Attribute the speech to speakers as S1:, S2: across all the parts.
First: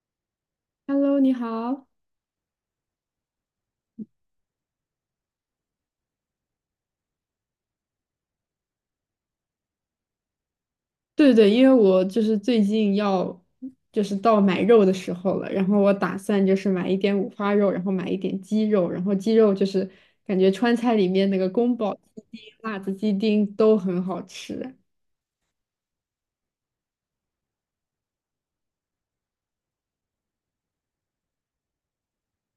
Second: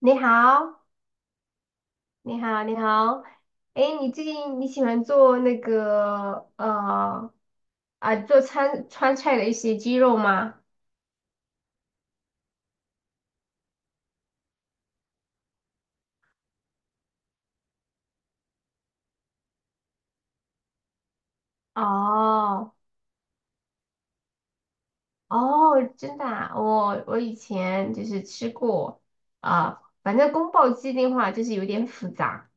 S1: 你好，
S2: Hello，你好。
S1: 你好，你好。哎，你最近喜欢做川菜的一些鸡肉吗？
S2: 对对，因为我就是最近要就是到买肉的时候了，然后我打算就是买一点五花肉，然后买一点鸡肉，然后鸡肉就是感觉川菜里面那个宫保鸡丁、
S1: 哦
S2: 辣子鸡丁都很好吃。
S1: 哦，真的啊我以前就是吃过啊、反正宫保鸡丁的话就是有点复杂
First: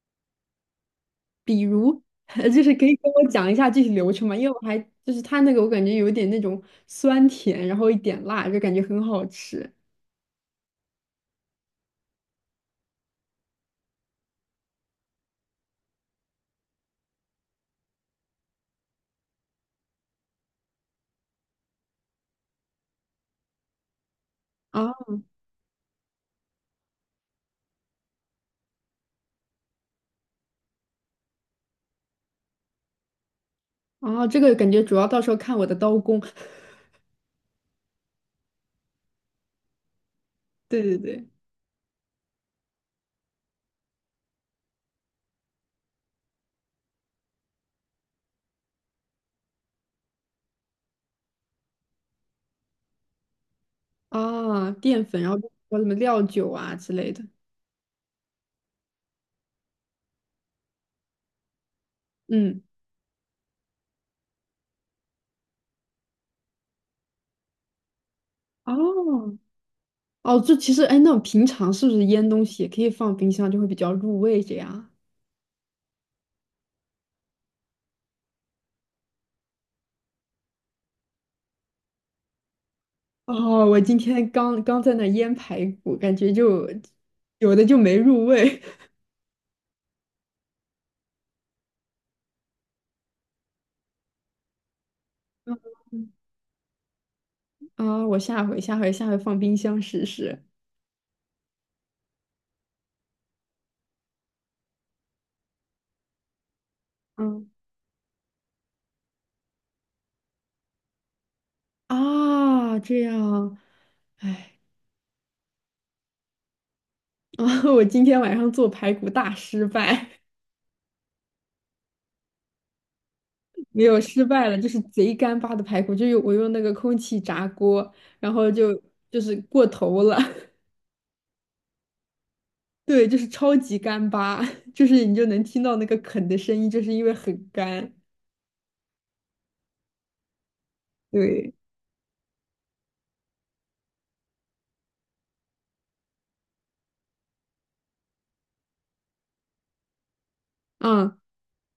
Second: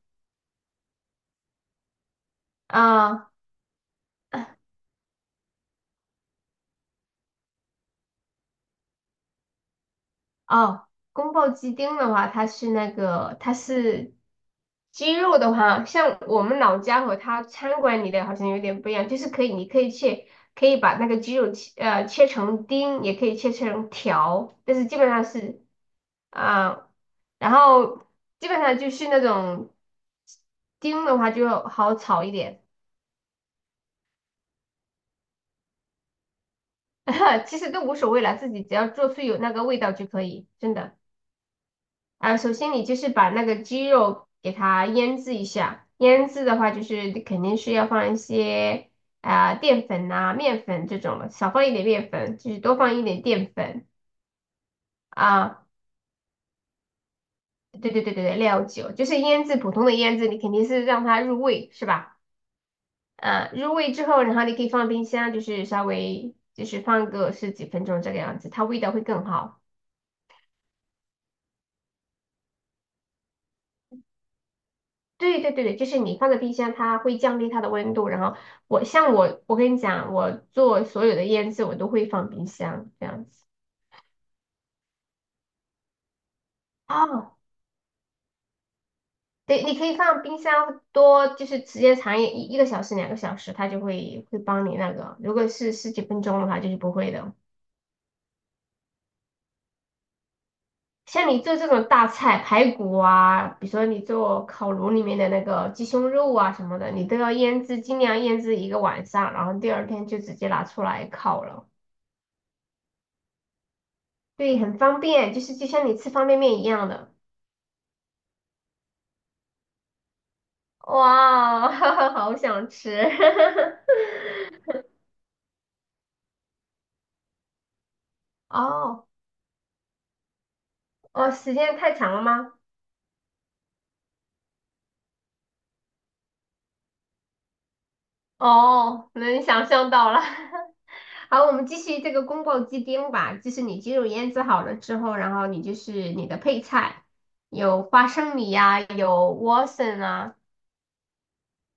S2: 比如，就是可以跟我
S1: 啊、
S2: 讲一下具体流程吗？因为我还就是它那个我感觉有一点那种酸甜，然后一点辣，就感觉很好吃。
S1: 哦，宫保鸡丁的话，它是那个，它是鸡肉的话，像我们老家和它餐馆里的好像有点不一样，就是可以，你可以切，可以把那个鸡肉切，切成丁，也可以切成条，但
S2: 啊
S1: 是
S2: 啊！
S1: 基本上是，啊、然后基本上就是那种丁的话就好炒一点，
S2: 然后这个感觉主要到时候看我的刀工。
S1: 其实都无所谓了，自己只要做出有那个味道就可以，真
S2: 对对
S1: 的。
S2: 对。
S1: 啊，首先你就是把那个鸡肉给它腌制一下，腌制的话就是肯定是要放一些淀粉呐、面粉这种的，少放一点面粉，就是多放一点淀粉
S2: 啊，淀粉，然后
S1: 啊。
S2: 和什么料酒啊之类的。
S1: 对对对对对，料酒就是腌制，普通的腌制，你肯定是让它入味，是吧？
S2: 嗯，
S1: 啊，入味之后，然后你可以放冰箱，就是稍微就是放个十几分钟这个样子，它味道会更
S2: 哦
S1: 好。
S2: 哦，这其实哎，那平常是不是腌东西也可以放冰箱，就会比较入味这样啊？
S1: 对对对对，就是你放在冰箱，它会降低它的温度。然后我跟你讲，我做所有的腌制，我都会放冰箱这样子。
S2: 哦，我今天刚刚在那腌排骨，感觉就
S1: 哦，
S2: 有的就没入味。
S1: 对，你可以放冰箱多，就是时间长一个小时、2个小时，它就会帮你那个。如果 是十几
S2: 嗯
S1: 分钟的话，就是不会的。
S2: 啊，我下回放冰箱试试。
S1: 像你做这种大菜，排骨啊，比如说你做烤炉里面的那个鸡胸肉啊什么的，你都要
S2: 嗯
S1: 腌制，尽量腌制一个晚上，然后第二天就直接拿出来烤了。
S2: 啊，这样，
S1: 对，很方便，就是就像你吃方便面一样的。
S2: 我今天晚上做排骨大失败。
S1: 哇，好想吃！
S2: 没有失败了，就是贼干巴的排骨，我用那个空气炸锅，然后就
S1: 哦
S2: 就是过头了，
S1: 哦，时间太长了吗？
S2: 对，就是超级干巴，就是你就能听到那个啃的声音，就是因为很干，
S1: 哦，能想象到了。好，我
S2: 对，
S1: 们继续这个宫爆鸡丁吧。就是你鸡肉腌制好了之后，然后你就是你的配菜，有花生米呀、有莴笋啊。
S2: 嗯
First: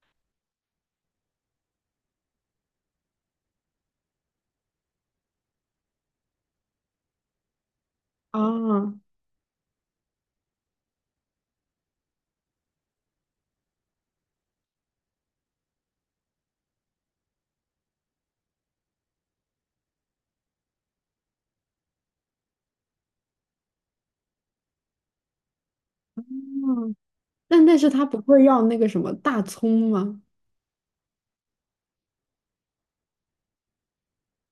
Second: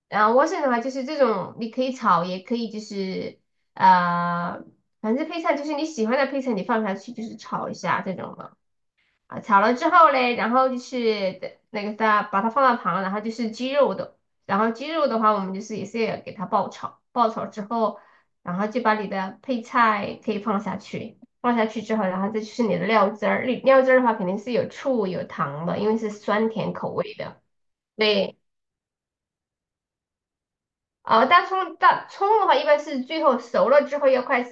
S1: 然后莴笋的话，就是这种你可以炒，也可以就是呃，反正配菜就是你喜欢的配菜，你放下去就是炒一下这种的。
S2: 啊
S1: 啊，炒了之后嘞，然后就是的那个它把它放到旁，然后鸡肉的话，我们就是也是要给它爆炒，爆炒之后，然后就把你的配菜可以放下去，放下去之后，然后再就是你的料汁儿，你料汁儿的话肯定是有醋有糖的，因为是酸甜口
S2: 嗯，
S1: 味的。
S2: 但是他不
S1: 对，
S2: 会要那个什么大葱吗？
S1: 大葱的话，一般是最后熟了之后要快，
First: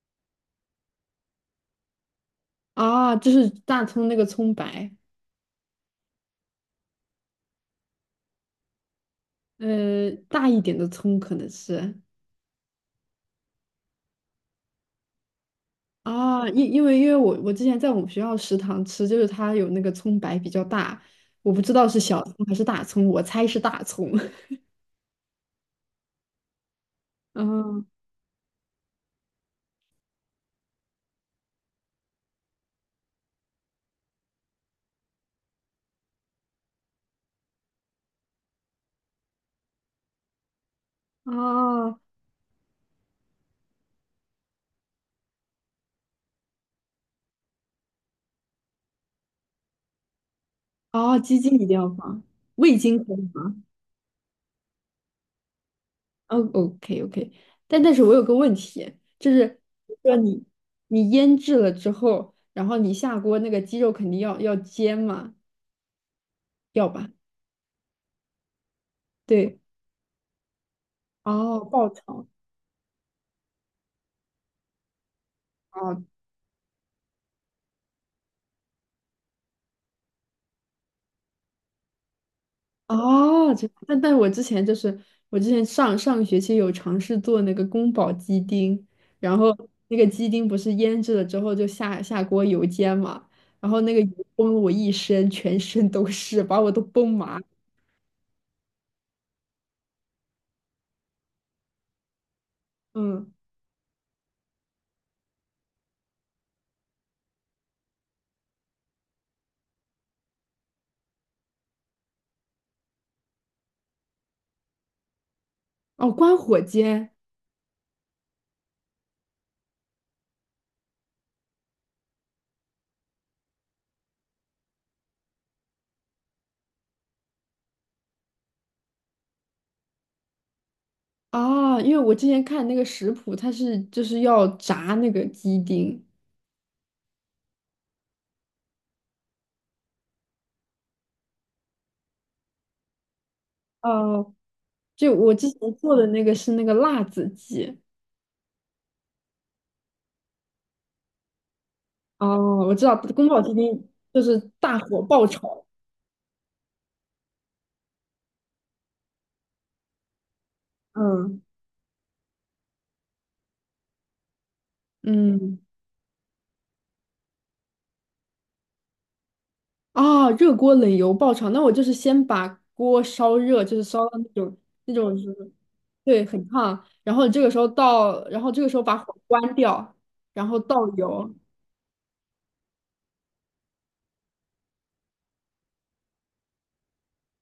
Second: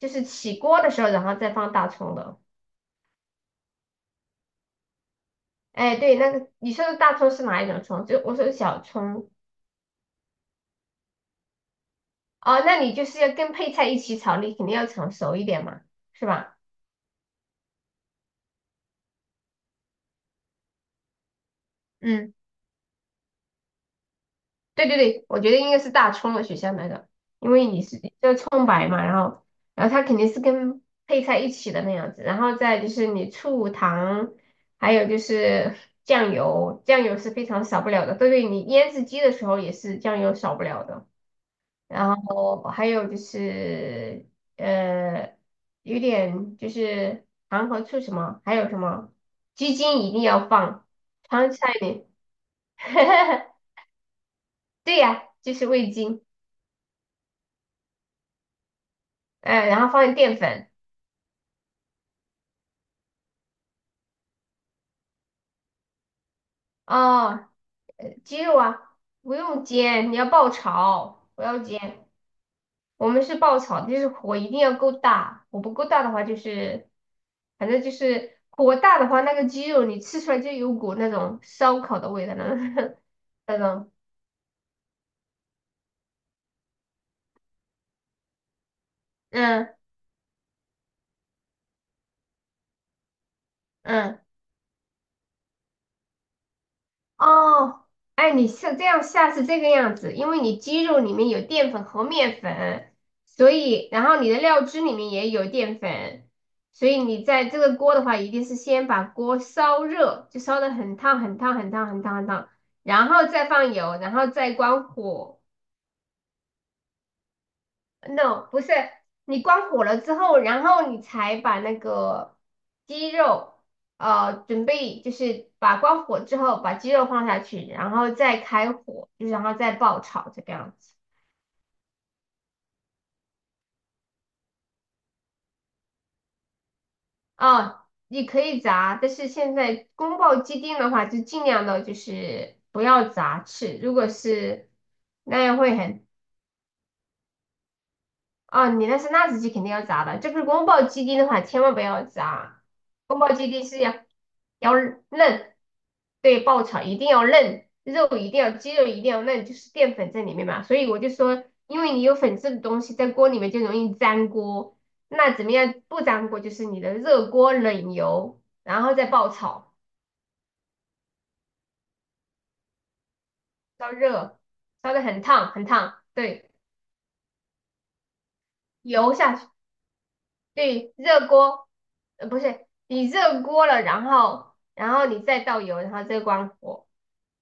S1: 就是起锅的时候，然后再放大葱的。
S2: 啊，就是大葱那个葱白，
S1: 哎，对，那个你说的大葱是哪一种葱？就我说的小葱。
S2: 大一点的葱可能是。
S1: 哦，那你就是要跟配菜一起炒，你肯定要炒熟一点嘛，是
S2: 啊，
S1: 吧？
S2: 因为我之前在我们学校食堂吃，就是它有那个葱白比较大，我不知道是小
S1: 嗯，
S2: 葱还是大葱，我猜是大葱。
S1: 对对对，我觉得应该是大葱的选项那个，因为你
S2: 嗯，
S1: 是就葱白嘛，然后它肯定是跟配菜一起的那样子，然后再就是你醋、糖，还有就是酱油，酱油是非常少不了的。对对，你腌制鸡的时候也是酱油少不了的。
S2: 啊
S1: 然后还有就是呃，有点就是糖和醋什么，还有什么鸡精一定要放，
S2: 哦，鸡
S1: 川
S2: 精一定
S1: 菜
S2: 要
S1: 里
S2: 放，味精可以吗？
S1: 对呀，就是味精，
S2: 哦，OK OK，但是我有个问题，就是
S1: 然后
S2: 比如
S1: 放点
S2: 说
S1: 淀
S2: 你
S1: 粉，
S2: 你腌制了之后，然后你下锅那个鸡肉肯定要煎嘛，要吧？
S1: 哦，鸡肉啊，不
S2: 对，
S1: 用煎，你要爆炒，不要
S2: 哦，爆
S1: 煎。
S2: 炒。
S1: 我们是爆炒的，就是火一定要够大，火不够
S2: 哦，
S1: 大的话就是，反正就是火大的话，那个鸡肉你吃出来就有股那种烧烤的味道了，
S2: 哦，
S1: 那
S2: 这
S1: 种，
S2: 但我之前上个学期有尝试做那个宫保鸡丁，然后
S1: 嗯
S2: 那个鸡丁不是腌制了之后就下锅油煎嘛，然后那个油
S1: 嗯。
S2: 崩了我一身，全身都是，把我都崩麻。
S1: 哦，哎，你是这样下是这个样子，因为你鸡肉里面有淀粉和面粉，
S2: 嗯，
S1: 所以然后你的料汁里面也有淀粉，所以你在这个锅的话，一定是先把锅烧热，就烧的很烫很烫很烫很烫很烫，然后再放油，然后再关火。
S2: 哦，关火煎
S1: No，不是，你关火了之后，然后你才把那个鸡肉，准备就是把关火之后把鸡肉放下去，然后再开火，就是然后再爆炒这个样子。
S2: 啊，因为我之前看那个食谱，它是就是要炸那个鸡丁。
S1: 哦，你可以炸，但是现在宫爆鸡丁的话，就尽量的就是不要炸翅，如果
S2: 哦，
S1: 是
S2: 就我
S1: 那
S2: 之
S1: 样
S2: 前
S1: 会
S2: 做
S1: 很。
S2: 的那个是那个辣子鸡。
S1: 哦，你那是辣子鸡肯定要炸的，这个宫保鸡丁的话千万不要炸，
S2: 哦，我知道
S1: 宫
S2: 宫
S1: 保
S2: 保
S1: 鸡
S2: 鸡
S1: 丁是
S2: 丁
S1: 要
S2: 就是
S1: 要
S2: 大火爆
S1: 嫩，
S2: 炒。
S1: 对，爆炒一定要嫩，肉一定要鸡肉一定要嫩，就是淀粉在里面嘛，所以我就
S2: 嗯。
S1: 说，因为你有粉质的东西在锅里面就容易粘锅，那怎么
S2: 嗯，
S1: 样不粘锅？就是你的热锅冷油，然后再爆炒，
S2: 啊，热锅冷油爆炒，那我就是先把锅烧热，就是
S1: 烧
S2: 烧到那
S1: 热，
S2: 种
S1: 烧
S2: 那
S1: 得
S2: 种
S1: 很
S2: 就
S1: 烫
S2: 是，
S1: 很烫，
S2: 对，很
S1: 对，
S2: 烫，然后你这个时候倒，然后这个时候把火
S1: 油下去。
S2: 关掉，然后倒
S1: 对，热
S2: 油，
S1: 锅，不是，你热锅了，然后你再倒油，然后再关火。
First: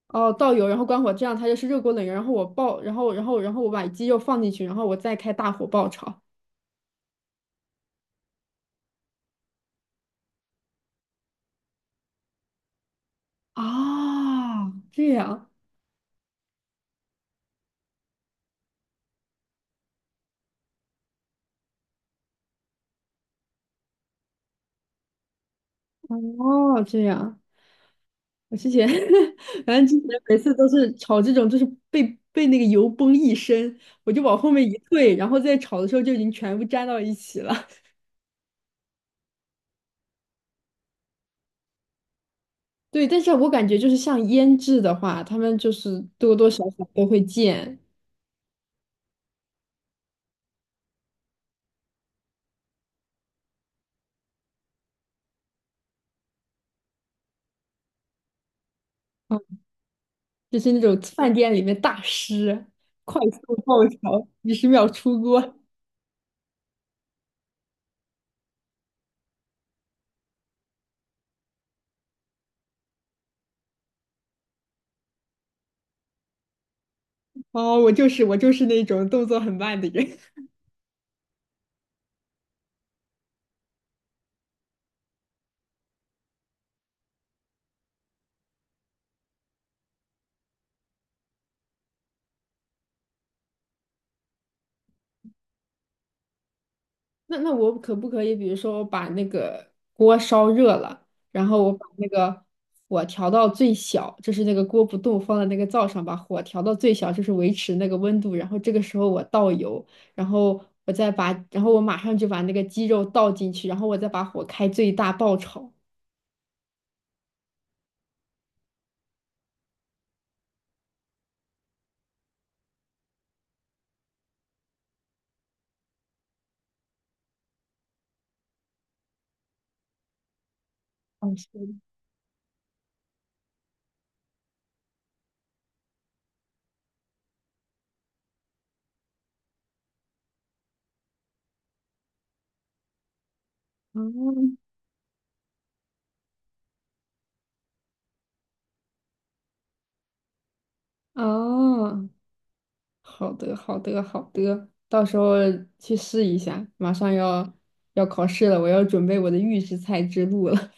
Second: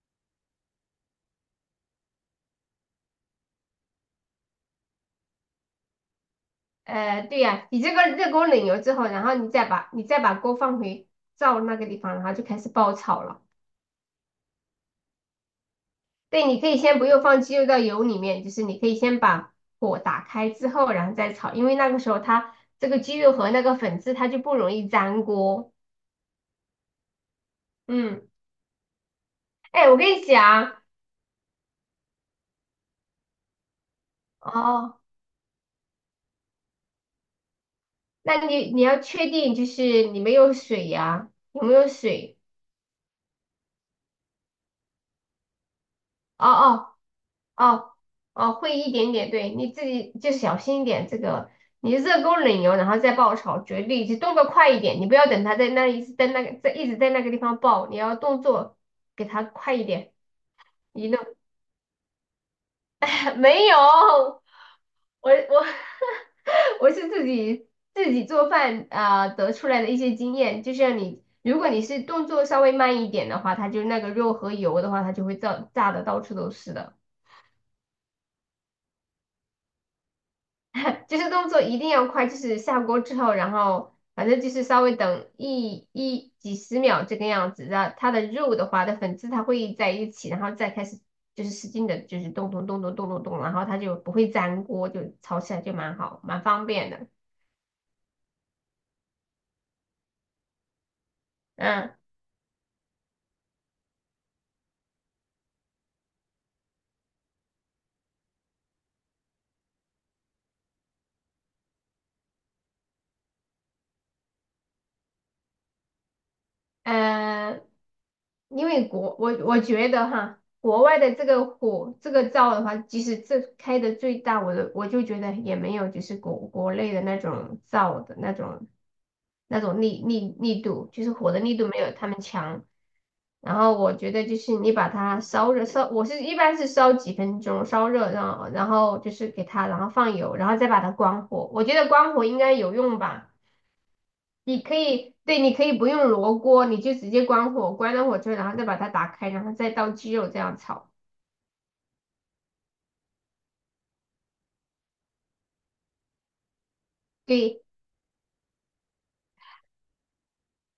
S2: 哦，倒油，然后关火，这样它就是热锅冷油，然后我爆，然后我把鸡肉放进去，然后我再开大火爆炒。
S1: 对呀、你这个热锅冷油之后，然后你再把锅放回灶那个地方，然后就开始爆炒了。
S2: 啊，这样，
S1: 对，你可以先不用放鸡肉到油里面，就是你可以先把火打开之后，然后再炒，因为那个时候它这个鸡肉和那个粉质它就不容易粘锅。
S2: 哦，这样。
S1: 嗯，
S2: 我之前 反正
S1: 哎，我
S2: 之
S1: 跟
S2: 前
S1: 你
S2: 每次都
S1: 讲，
S2: 是炒这种，就是被那个油崩一身，我就往后面一
S1: 哦，
S2: 退，然后再炒的时候就已经全部粘到一起了。
S1: 那你要确定就是你没有水呀、有没有水？
S2: 对，但是我感觉就是像腌制的话，他们就是多
S1: 哦
S2: 多少少
S1: 哦
S2: 都会溅，
S1: 哦哦，会一点点，对，你自己就小心一点。这个你热锅冷油，然后再爆炒，绝对就动作快一点，你不要等它在那里一直在那个地方爆，你要动作给
S2: 嗯，
S1: 它快一点。
S2: 就是那种
S1: 移动
S2: 饭店里面大师快 速
S1: 没有，
S2: 爆炒，
S1: 我
S2: 几十秒出锅。
S1: 我 我是自己做饭啊、得出来的一些经验，就像你，如果你是动作稍微慢一点的话，它就那个肉和油的话，它就会炸的到处都是的。
S2: 哦，我就是那种动作很慢的人。
S1: 就是动作一定要快，就是下锅之后，然后反正就是稍微等一几十秒这个样子，然后它的肉的话的粉质它会在一起，然后再开始就是使劲的，就是动动动动动动动，然后它就不会粘锅，就炒起来就蛮好，蛮方便的。
S2: 那我可不可以，比如说我把那个锅烧热了，然后我把
S1: 嗯。
S2: 那个火调到最小，就是那个锅不动，放在那个灶上，把火调到最小，就是维持那个温度。然后这个时候我倒油，然后我再把，然后我马上就把那个鸡肉倒进去，然后我再把火开最大爆炒。
S1: 呃，因为我觉得哈，国外的这个火这个灶的话，即使这开的最大，我就觉得也没有就是国内的那种灶的那种力度，就是火
S2: 哦，
S1: 的
S2: 是
S1: 力度
S2: 的。
S1: 没有他们强。然后我觉得就是你把它烧热，我一般是烧几分钟，烧热，然后就是给它，然后放油，然后再把它关火。我觉得关火应该有用吧。
S2: 嗯，
S1: 你可以，对，你可以不用罗锅，你就直接关火，关了火之后，然后再把它打开，然后再倒鸡肉这样炒。
S2: 哦，好的，好的，好的，到时候去试一下。马上要
S1: 对，
S2: 要考试了，我要准备我的预制菜之路了。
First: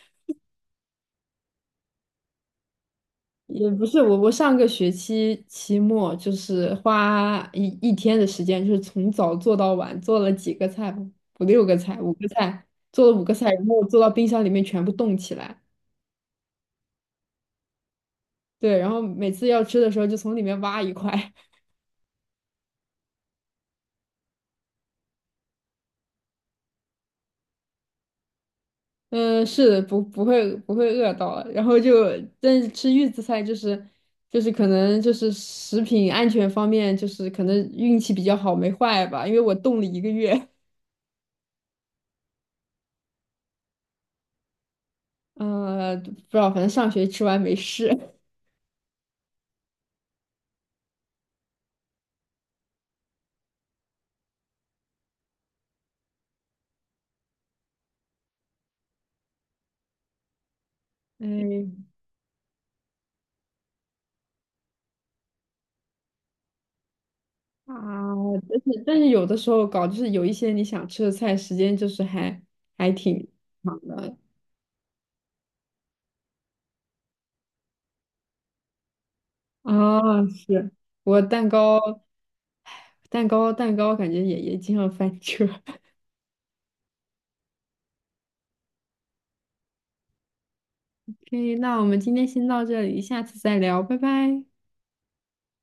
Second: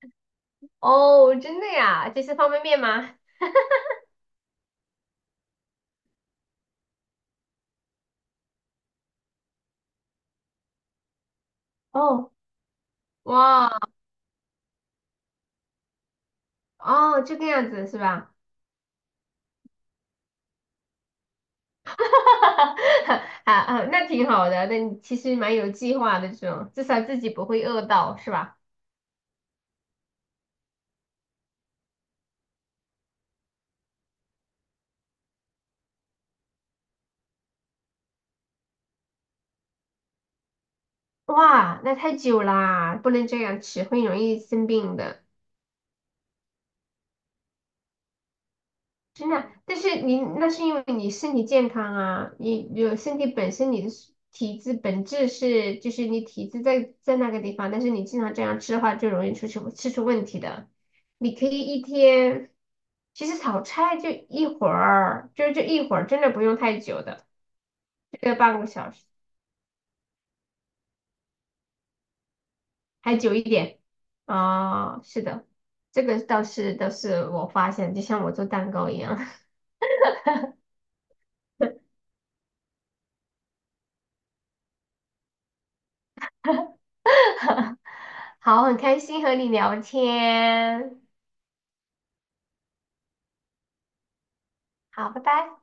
S1: 哦，真的呀，这是方便面吗？
S2: 也不是我，我上个学期期末就是花一天的时间，就是从早做到晚，做了几个菜，五六个菜，五个
S1: 哦，
S2: 菜，做了五个菜，然
S1: 哇，
S2: 后做到冰箱里面全部冻起来。
S1: 哦，这个样子是吧？
S2: 对，然后每次要吃的时候就从里面挖一块。
S1: 啊啊，那挺好的，那你其实蛮有计划的这种，至少自己不会饿到，是吧？
S2: 嗯，是的，不会饿到了然后就，但是吃预制菜就是可能就是食品安全方面就是可能运气比较好没坏吧，因为我冻了一个月。
S1: 哇，那太久啦，不能这样吃，会容易生病的。
S2: 不知道，反正上学吃完没事。
S1: 真的，但是你那是因为你身体健康啊，你有身体本身你的是体质本质是就是你体质在那个地方，但是你经常这样吃的话，就容易吃出问题的。你可以
S2: 哎
S1: 一天，其实炒菜就一会儿，就是这一会儿，真的不用太久的，
S2: 啊，
S1: 这个
S2: 但
S1: 半个
S2: 是
S1: 小
S2: 但
S1: 时
S2: 是有的时候就是有一些你想吃的菜，时间就是还
S1: 还
S2: 挺
S1: 久一点
S2: 长的
S1: 是的，这个倒是我发现，就像我做蛋糕一样。
S2: 啊。是我蛋糕，感觉也经常翻车。
S1: 好，很开心和你聊天。
S2: OK，那我们今天先到这里，下次再聊，拜拜。
S1: 好，拜拜。